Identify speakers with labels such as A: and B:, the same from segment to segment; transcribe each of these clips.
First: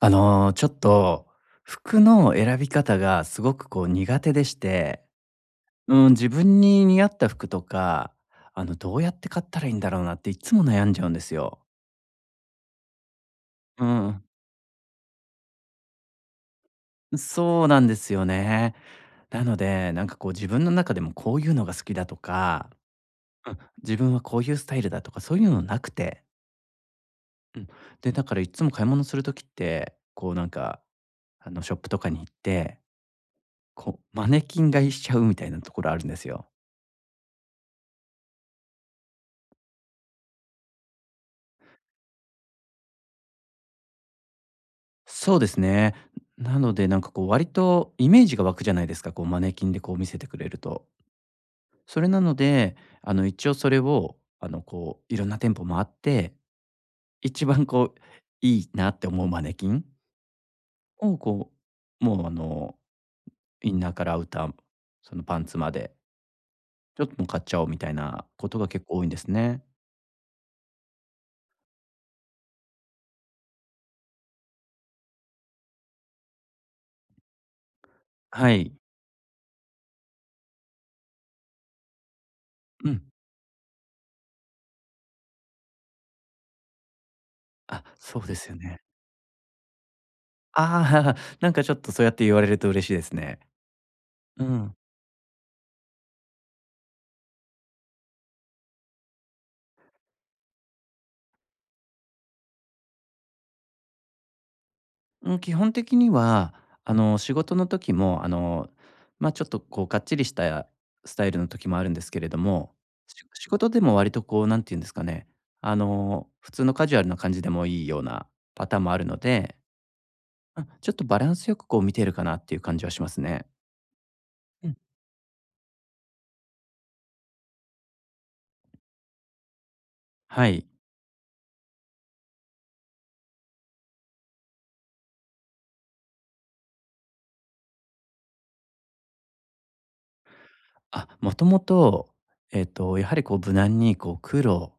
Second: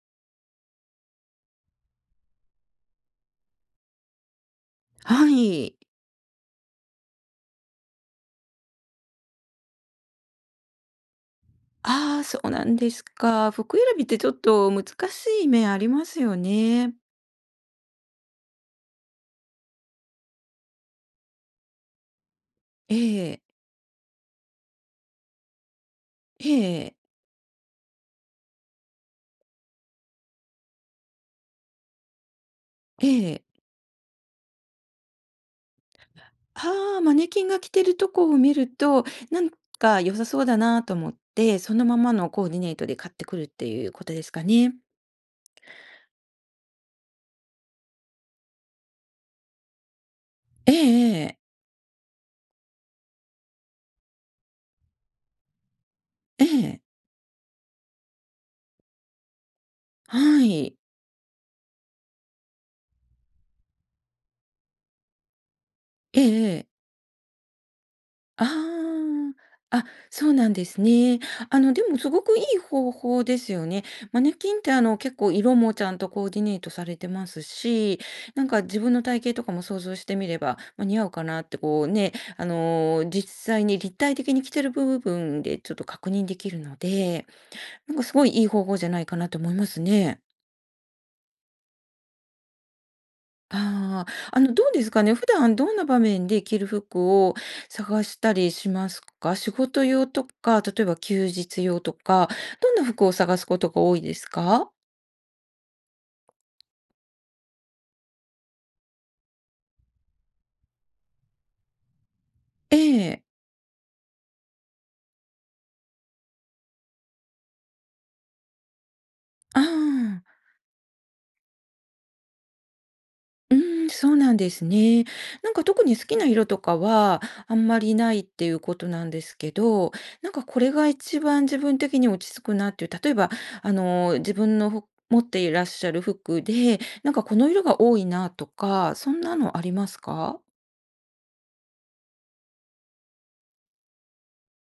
A: あの、ちょっと、服の選び方がすごく苦手でして、
B: はい。
A: うん、自分に似合った服とか、どうやって買ったらいいんだろうなっていつも悩んじゃうんですよ。
B: ああ、そうなんですか。服
A: う
B: 選びって
A: ん。
B: ちょっと難しい面ありますよね。
A: そうなんですよね。なので、なんか自分の中でもこういうのが好きだとか、
B: ええ、
A: うん、自分はこういうスタイルだとかそういうのなくて。
B: ええ、
A: うん。で、だからいつも買い物する時って、ショップとかに行って、
B: ええ。
A: こうマネキン買いしちゃうみたいなところあるんですよ。
B: ああ、マネキンが着てるとこを見ると、なん良さそうだなと思って、そのままのコーディネートで買ってくるっていうことですかね。
A: そうですね。なので、なんかこう割とイメージが湧くじゃないですか、こうマネキンでこう見せてくれる
B: ええ、
A: と。
B: ええ、
A: それなので、あの一応それをこういろんな店舗回って、
B: ええ、
A: 一番こういいなって思うマネキン
B: はい。
A: をこう、もうあのインナーからアウター、そのパンツまで、
B: ええええええはいえええ
A: ちょっともう買っちゃおうみたいなことが結構多いん
B: あ
A: ですね。
B: あ、あ、そうなんですね。でもすごくいい方法ですよね。マネキンって結構色もちゃんとコーディネートされてますし、
A: はい。
B: 自分の体型とかも想像してみれば、まあ、似合うかなってこうね、
A: うん。
B: 実際に立体的に着てる部分でちょっと確認できるので、
A: あ、
B: す
A: そ
B: ご
A: う
B: い
A: で
B: いい
A: すよ
B: 方法
A: ね。
B: じゃないかなと思いますね。
A: ああ、なんかちょっとそうやって言われると嬉しいですね。
B: ああ、
A: う
B: どう
A: ん。
B: ですかね。普段どんな場面で着る服を探したりしますか？仕事用とか、例えば休日用とか、どんな服を探すことが多いですか？
A: うん、基本的には、仕事の時も、まあ、ちょっとこうがっちりしたスタイルの時もあるんですけれども、
B: え
A: し
B: え。
A: 仕事でも割とこうなんていうんですかね、普通のカジュアルな感じでもいいようなパターンもあるので、
B: ああ。
A: うん、ちょっとバランスよくこう見てるかなっていう感じはしますね。
B: うーん、そうなんです
A: うん、
B: ね。特に好きな色とかはあんまりないっていうことなんですけど、
A: は
B: こ
A: い。
B: れが一番自分的に落ち着くなっていう、例えば、自分の服持っていらっしゃる服で、この色が多いなとか、そんなのありますか？
A: あ、もともと、やはりこう無難にこう黒、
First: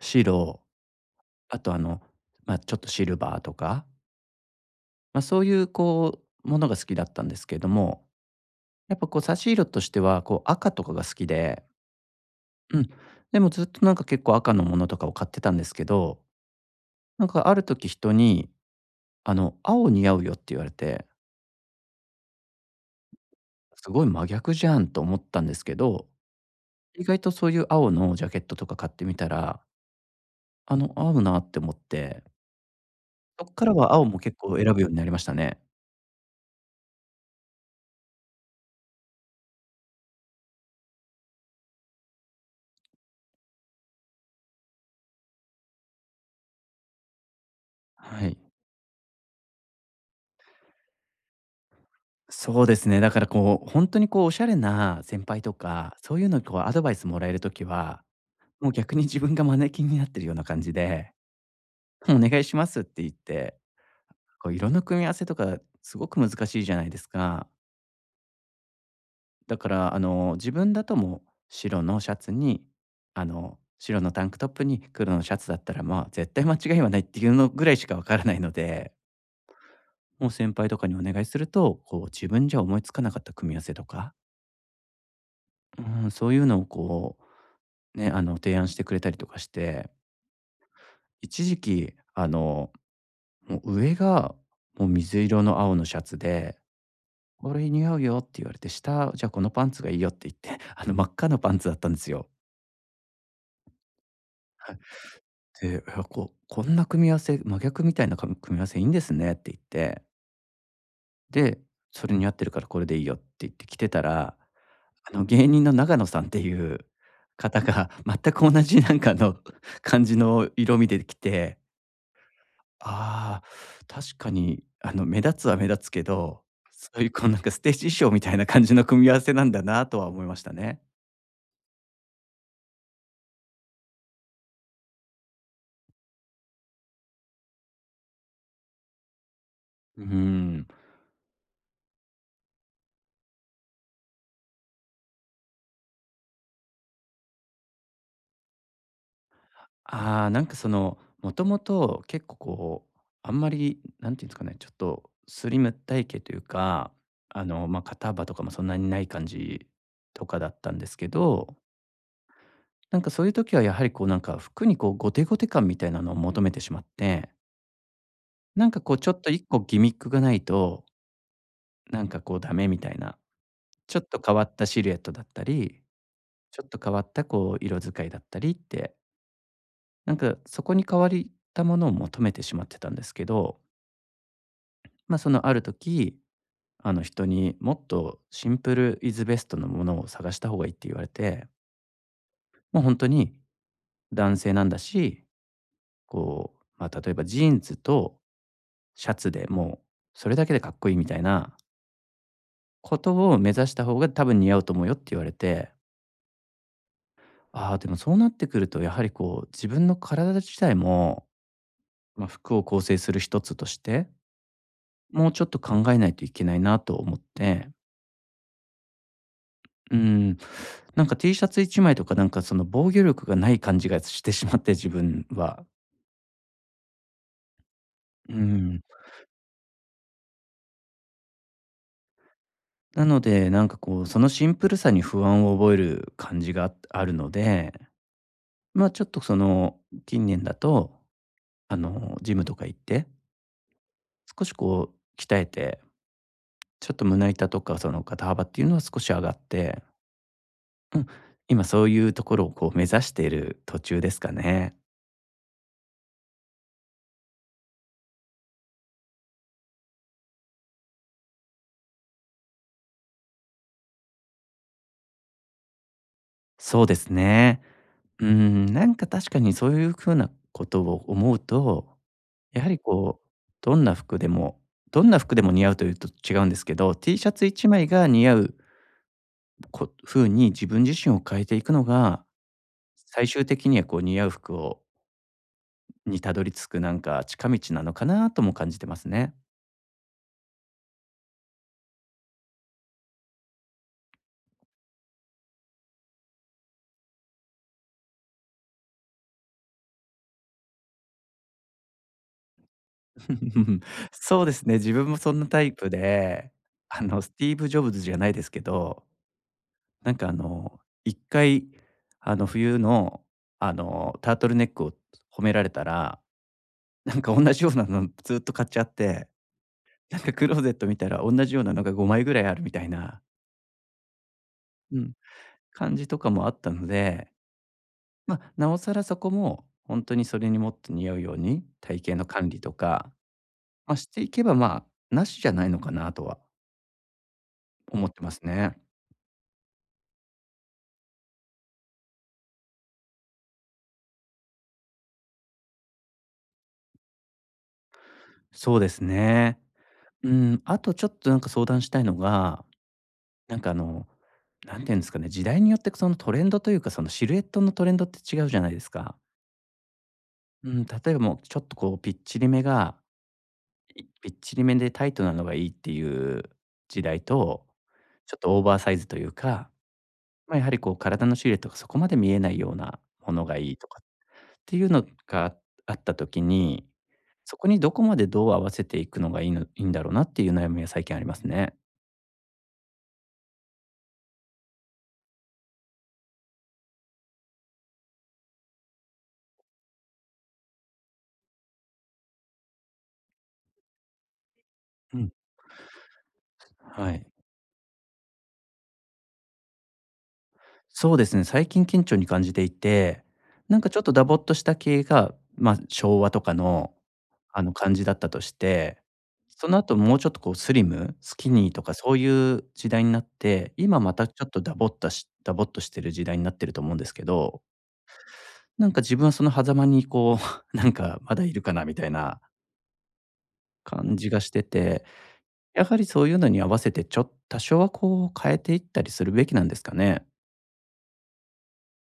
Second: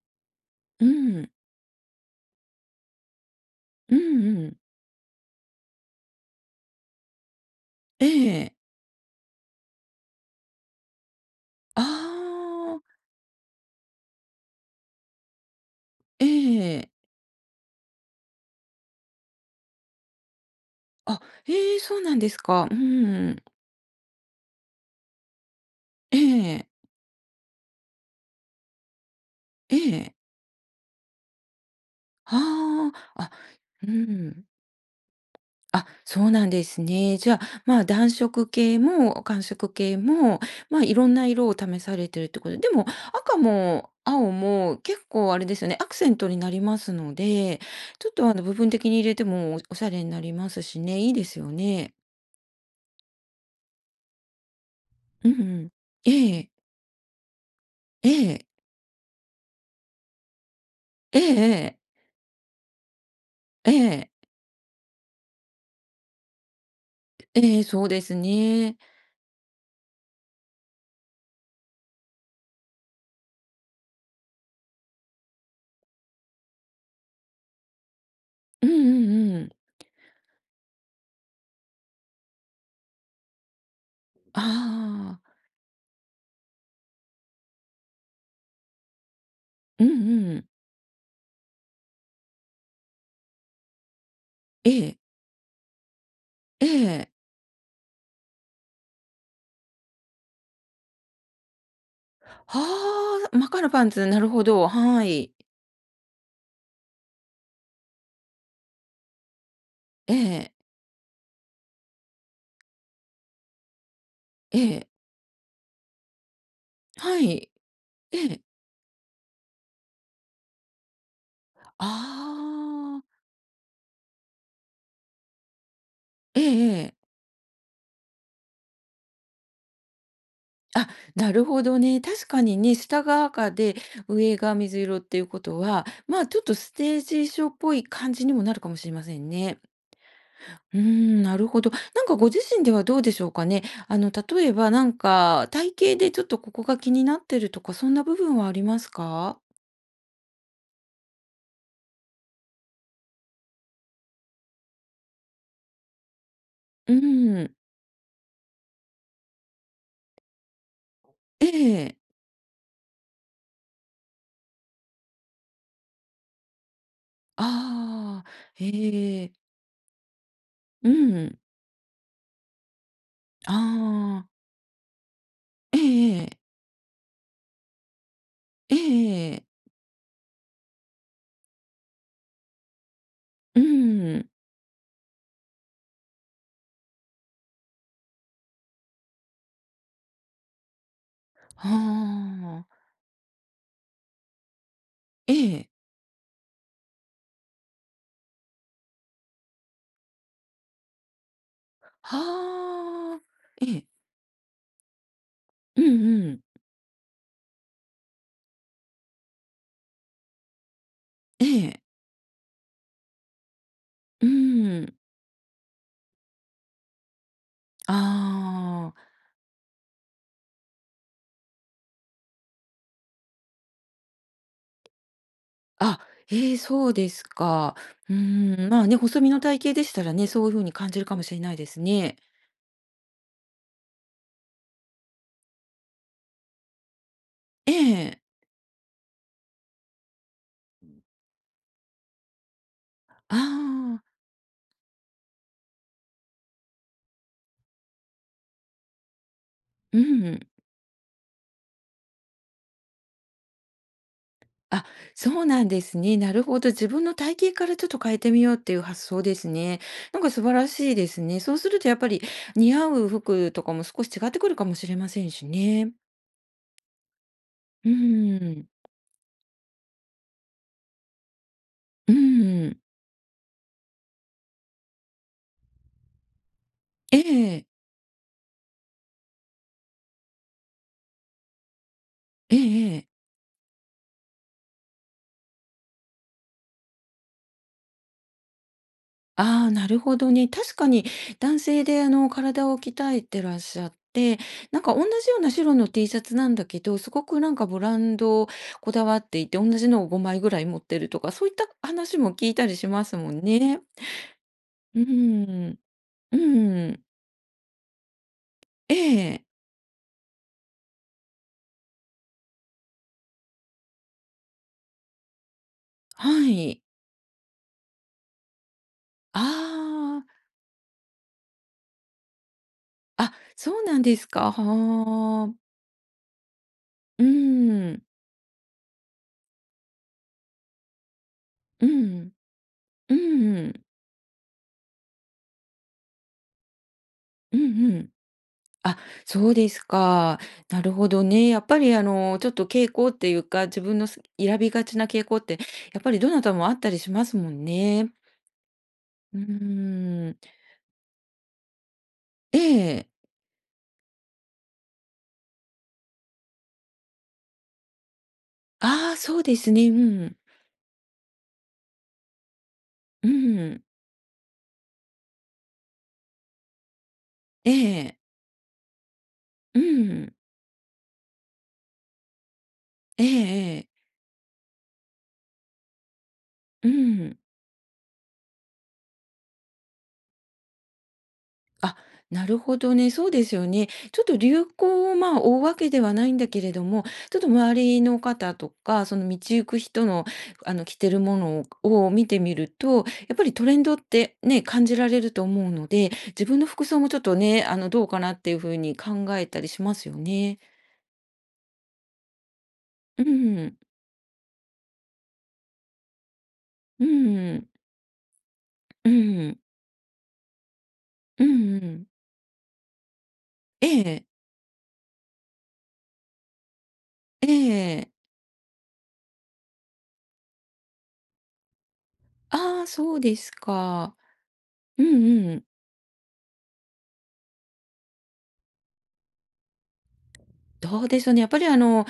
A: 白、
B: うん。
A: あと、まあ、ちょっとシルバーとか、
B: うんうん。
A: まあ、そういうこうものが好きだったんですけれども、
B: ええ。
A: やっぱこう差し色としては、こう赤とかが好きで。
B: あ
A: う
B: あ、
A: ん。でもずっとなんか結構赤のものとかを買ってたんですけど、
B: ええ。
A: なんかある時人に、青似合うよって言われて、
B: あ、ええ、そうなんですか。うん。
A: すごい真逆じゃんと思ったんですけど、
B: ええ。
A: 意外とそういう青のジャケットとか買ってみたら、
B: ええ。
A: 合うなって思って、
B: はあ。あ、
A: そっから
B: う
A: は青も結
B: ん。
A: 構選ぶようになりましたね。
B: あ、そうなんですね。じゃあ、まあ、暖色系も寒色系も、まあ、いろんな色を試されてるってことで、でも赤も青も結構あれですよね、アクセントになりますので、ちょっ
A: は
B: と
A: い。
B: 部分的に入れてもおおしゃれになりますしね、いいですよね。
A: そうですね。だからこう、本当にこうおしゃれな先
B: うん
A: 輩
B: う
A: と
B: ん。
A: か、そういう
B: え
A: のに
B: え、
A: こうアドバイスもらえる時は、
B: ええ、
A: もう逆に自分がマネキンになってるような感じで
B: ええ、
A: お願いしますって言って、
B: ええ、
A: こう色の組み合わせとかすごく難しいじゃないですか。
B: ええ、そうですね。
A: だから、自分だともう白のシャツに、白のタンクトップに黒のシャツだったら、まあ、絶対間違いはないっていうのぐらいしかわからないの
B: うんう
A: で、
B: んうん。
A: もう先輩とかにお願いすると、こう自分じゃ思いつかなかった組み合わせとか、
B: ああ、
A: うん、そういうのをこう、ね、提案してくれたりとかし
B: うん
A: て、
B: うん。
A: 一時期、もう上が
B: え
A: もう
B: え、
A: 水色の青のシャツで、
B: ええ。
A: 「これ似合うよ」って言われて、「下、じゃあこのパンツがいいよ」って言って、真っ赤なパンツだったんですよ。
B: はあ、マカラパンツ、なるほど、
A: はい。
B: はい。
A: で、「いや、こんな組み合わせ、真逆みたいな組み合わせいいんですね」って言って、
B: ええ、
A: で、「それに合ってるからこれでいいよ」って言って着てたら、
B: ええ、
A: 芸人の永野さんっていう
B: はい、
A: 方が
B: え
A: 全
B: え。
A: く同じ感じの色味で来て、
B: ああ、
A: ああ、確かに目立つは目立つけ
B: え
A: ど、
B: え
A: そ
B: え
A: うい
B: え。
A: うこうなんかステージ衣装みたいな感じの組み合わせなんだなとは思いましたね。
B: あ、なるほどね。確かにね、下が赤で、上が水色っていうことは、まあ、ちょっとステージ衣装っぽい感じにもなるかもしれませんね。
A: うーん。
B: うーん、なるほど。ご自身ではどうでしょうかね。例えば体型でちょっとここが気になってるとか、そんな部分はありますか？
A: あーなんかその、もともと結構こう、あんまり、なんていうんですかね、ちょっとスリム体型というか、
B: うん、
A: まあ、肩幅とかもそんなにない感じとかだったんですけ
B: え
A: ど、
B: え。
A: なんかそういう時はやはりこうなんか服にこうゴテゴテ感みたいなのを求めてしまって、
B: ああ、
A: なんかこうちょっ
B: え
A: と
B: え。
A: 一個ギミックがないと、
B: うん、
A: なんかこうダメみたいな、
B: あ
A: ちょっと
B: あ、
A: 変わったシルエットだった
B: え
A: り、
B: え。
A: ちょっと変わったこう色使いだったりっ
B: え
A: て、
B: えええ。
A: なんかそこに変わったものを求めてしまってたんですけど、
B: うん。
A: まあ、そのある時、あの人にもっとシンプルイズベストのものを探した方がいいって言われて、
B: は
A: もう
B: あ。
A: 本当に男性なんだし、
B: ええ。
A: こう、まあ、例えばジーンズとシャツでもうそれだけでかっこいいみたいなこと
B: はあ。
A: を目指し
B: え
A: た
B: え。
A: 方が多分似合うと思うよって言われて、
B: うんうん。
A: ああ、でもそうなってくるとやはりこう自分の体自体も、
B: ええ。
A: まあ、服を構成する一つとして、
B: うーん。
A: もうちょっと考えないといけないなと思って、
B: ああ。
A: うん。なんか T シャツ1枚とか、なんかその防御力がない感じがしてしまって、自分は。
B: あ、ええ、そうですか。う
A: う
B: ーん、ま
A: ん。
B: あね、細身の体型でしたらね、そういう風に感じるかもしれないですね。
A: なので、なんかこう、そのシンプルさに不安を覚える感じがあるの
B: え
A: で、
B: え。
A: まあ、ちょっとその、近年だと、ジムとか行って、
B: ああ。
A: 少しこう鍛えて、ちょっと胸板とかその肩幅っていうのは少し上がって、
B: うん。
A: うん、今そういうところをこう目指している途中ですかね。
B: あ、そうなんですね。なるほど。自分の体型からちょっと変えてみようっていう発想ですね。素晴らしいですね。そうするとやっぱり似合う服とかも少し違ってくるかもしれませんしね。
A: そうですね。
B: う
A: うー
B: ー
A: ん、
B: ん。
A: なんか確かにそういう風なことを思うと、
B: う
A: やは
B: ー
A: り
B: ん。
A: こう、どんな服でもどんな服でも似合うというと違うんですけど、T
B: え
A: シャツ
B: え。
A: 1枚が似合う風に自分自身を変えていくのが、
B: ええええ。
A: 最終的にはこう似合う服にたどり着くなんか近道なのかなとも感じてますね。
B: ああ、なるほどね。確かに男性で体を鍛えてらっしゃって、同じような白の T シャツなんだけど、すごくブランドこだわっていて、同じのを5枚ぐらい持ってるとか、そういった話も聞いたりしますもんね。
A: そうですね、自
B: うー
A: 分もそんなタイ
B: ん、
A: プ
B: う
A: で、
B: ーん、
A: あのスティーブ・ジョブズじゃないですけ
B: え
A: ど、
B: え、
A: なんかあの、一回、冬の、タートルネックを褒められたら、
B: はい。
A: なんか同じようなのずっと買っちゃって、な
B: あ
A: んかクローゼット見たら同じようなのが5枚ぐらいあるみたいな
B: あ、あ、そうなんですか。
A: うん、
B: はあ。
A: 感じとかもあったの
B: う
A: で、
B: ん、
A: まあ、なおさらそこも本当にそれにもっと似合うように、
B: う
A: 体型の
B: ん、
A: 管理とか、
B: うん、
A: まあ、していけば、まあ、なしじゃないのかなとは
B: うんう
A: 思っ
B: ん。
A: てますね。
B: あ、そうですか。なるほどね。やっぱりちょっと傾向っていうか、自分の選びがちな傾向って、やっぱりどなたもあったりしますもんね。
A: そうです
B: う
A: ね。う
B: ーん、
A: ん、あとちょっとなんか相談したいの
B: え
A: が
B: え、
A: なんかあの、なんて言うんですかね、時代によってそのトレンドというか、そのシルエットのトレンドって違うじゃないです
B: あ
A: か。
B: あ、そうですね。うん、
A: うん、例えばもうちょっとこうぴっちりめが、
B: うん、
A: ぴっちりめでタイトなのがいいっていう時代と、
B: ええ、
A: ちょっとオーバーサイズというか、
B: うん、
A: まあ、やはりこう体のシルエットがそこまで見えないような
B: ええ
A: ものがい
B: え
A: いと
B: え、
A: かっていうのがあった時に、
B: うん。
A: そこにどこまでどう合わせていくのがいいんだろうなっていう悩みは最近ありますね。
B: あ、なるほどね、そうですよね。ちょっと流行を、まあ、追うわけではないんだけれども、ちょっと周りの方とか、その道行く人の、着てるものを見てみると、やっぱりトレンドってね、感じら
A: う
B: れる
A: ん。
B: と思うので、自分の服装も
A: は
B: ちょっ
A: い。
B: とね、どうかなっていう風に考えたりしますよね。
A: そうですね、最近顕著に感じていて、
B: うん、
A: なんかちょっとダボっとした系が、まあ、昭和とかの、
B: うん、
A: 感じだったとして、
B: うん、
A: その後もうちょっとこうスリム、ス
B: う
A: キニーとか
B: ん。
A: そういう時代になって、
B: え
A: 今ま
B: え、
A: たちょっとダボっとしてる時代になってると思うんですけ
B: え
A: ど、
B: え。
A: なんか自分はその狭間にこう、なんかまだいるかなみたいな
B: ああ、そうですか。
A: 感じがして
B: う
A: て、
B: んうん。
A: やはりそういうのに合わせてちょっと多少はこう変えていったりするべきなんですかね？
B: どうでしょうね。やっぱり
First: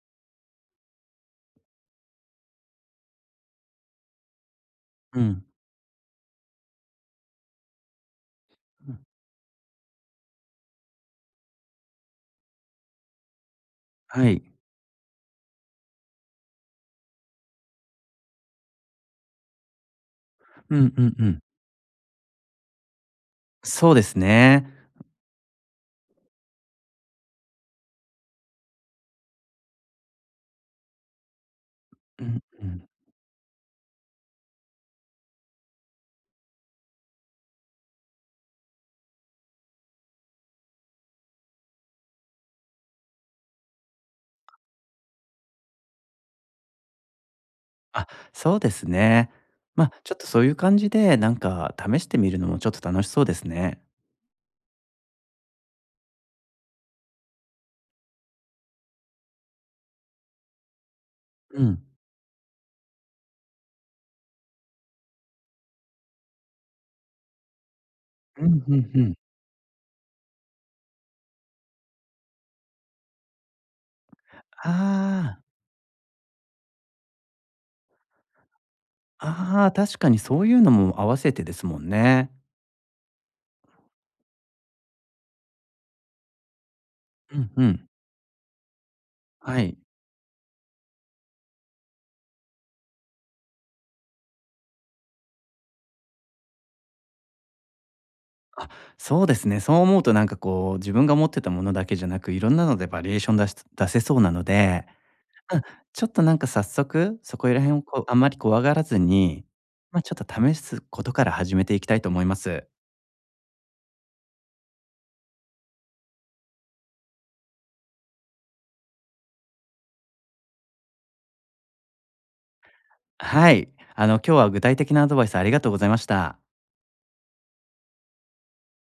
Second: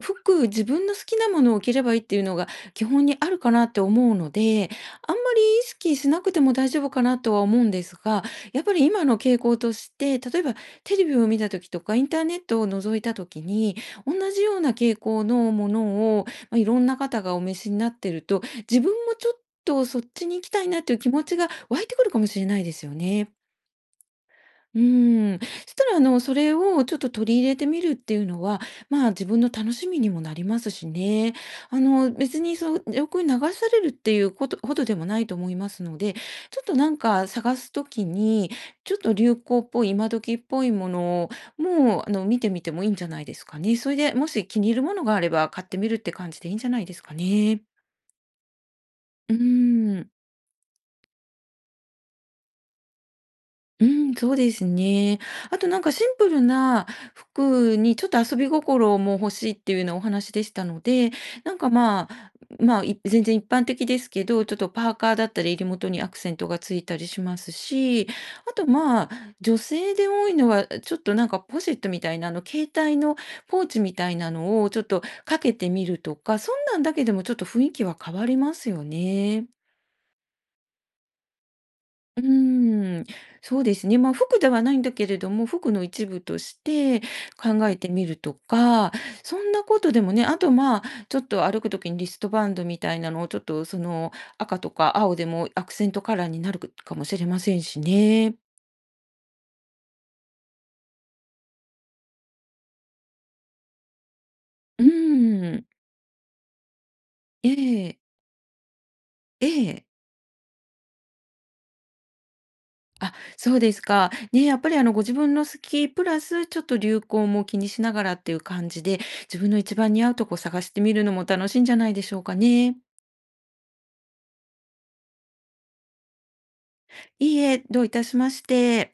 B: 服、自分の好きなものを着ればいいっていうのが基本にあるかなって思うので、あん
A: う
B: まり
A: ん、
B: 意識しなくても大丈夫かなとは思うんですが、やっぱり
A: う
B: 今
A: ん、
B: の傾向として、例えばテレビを見た時とか、インターネットを覗いた時に、同
A: は
B: じ
A: い。
B: ような傾向のものを、まあ、いろんな方がお召しになってると、自分もちょっとそっちに行きたい
A: う
B: なって
A: ん
B: いう
A: う
B: 気
A: ん
B: 持
A: う
B: ち
A: ん。
B: が湧いてくるかもしれないですよね。
A: そうですね。
B: うーん。そしたら、それをちょっと取り入れてみるっていうのは、まあ、自分の楽しみにもなりますしね。
A: う
B: 別
A: ん
B: に
A: う
B: そ
A: ん。
B: う、欲に流されるっていうことほどでもないと思いますので、ちょっと探すときに、ちょっと流行っぽい、今時っぽいものを、もう、見てみてもいいんじゃないですかね。それで、もし気に入るものがあれば買ってみるって感じでいいんじゃないですかね。
A: あ、そうですね。
B: う
A: まあ、
B: ーん。
A: ちょっとそういう感じで、なんか試してみるのもちょっと楽しそうですね。
B: うん、そうですね。あとシンプルな服にちょっと遊び心も欲しいっていうようなお話でしたので、なん
A: う
B: か
A: ん。
B: まあ、まあ、全然一般的ですけど、ちょっとパーカーだったり襟元にアクセントがついたりしますし、
A: うん、
B: あと
A: うんう
B: まあ、
A: ん。
B: 女性で多いのは、ちょっとポシェットみたいな、携帯のポーチみたいなのをちょっとか
A: あ
B: けてみるとか、そんなんだけでもちょっと雰囲気は変わりますよね。
A: あ、ああ、確かにそういうのも合わせてですもん
B: う
A: ね。
B: ーん、そうですね。まあ、服ではないんだけれども、服の一部として
A: うんう
B: 考えて
A: ん。
B: みるとか、そん
A: は
B: な
A: い。
B: ことでもね、あと、まあ、ちょっと歩くときにリストバンドみたいなのを、ちょっと、その、赤とか青でもアクセントカラーになるかもしれませんしね。
A: そうですね、そう思うとなんかこう、自分が持ってたものだけじゃなく、いろんなのでバリエーション出せそうなの
B: う
A: で、
B: ー
A: うん、
B: ん。
A: ちょっとなんか早速、そこ
B: え
A: ら辺を
B: え、
A: こう、あんまり怖がらずに、
B: ええ。
A: まあ、ちょっと試すことから始めていきたいと思います。
B: あ、そうですか。ね、やっぱり、ご自分の好きプラス、ちょっと流行も気にしながらっていう感じで、自分の一番似合うとこ探してみるのも楽しいんじゃないでしょうかね。
A: はい。今日は具体的なアドバイスありがとうございました。
B: いいえ、どういたしまして。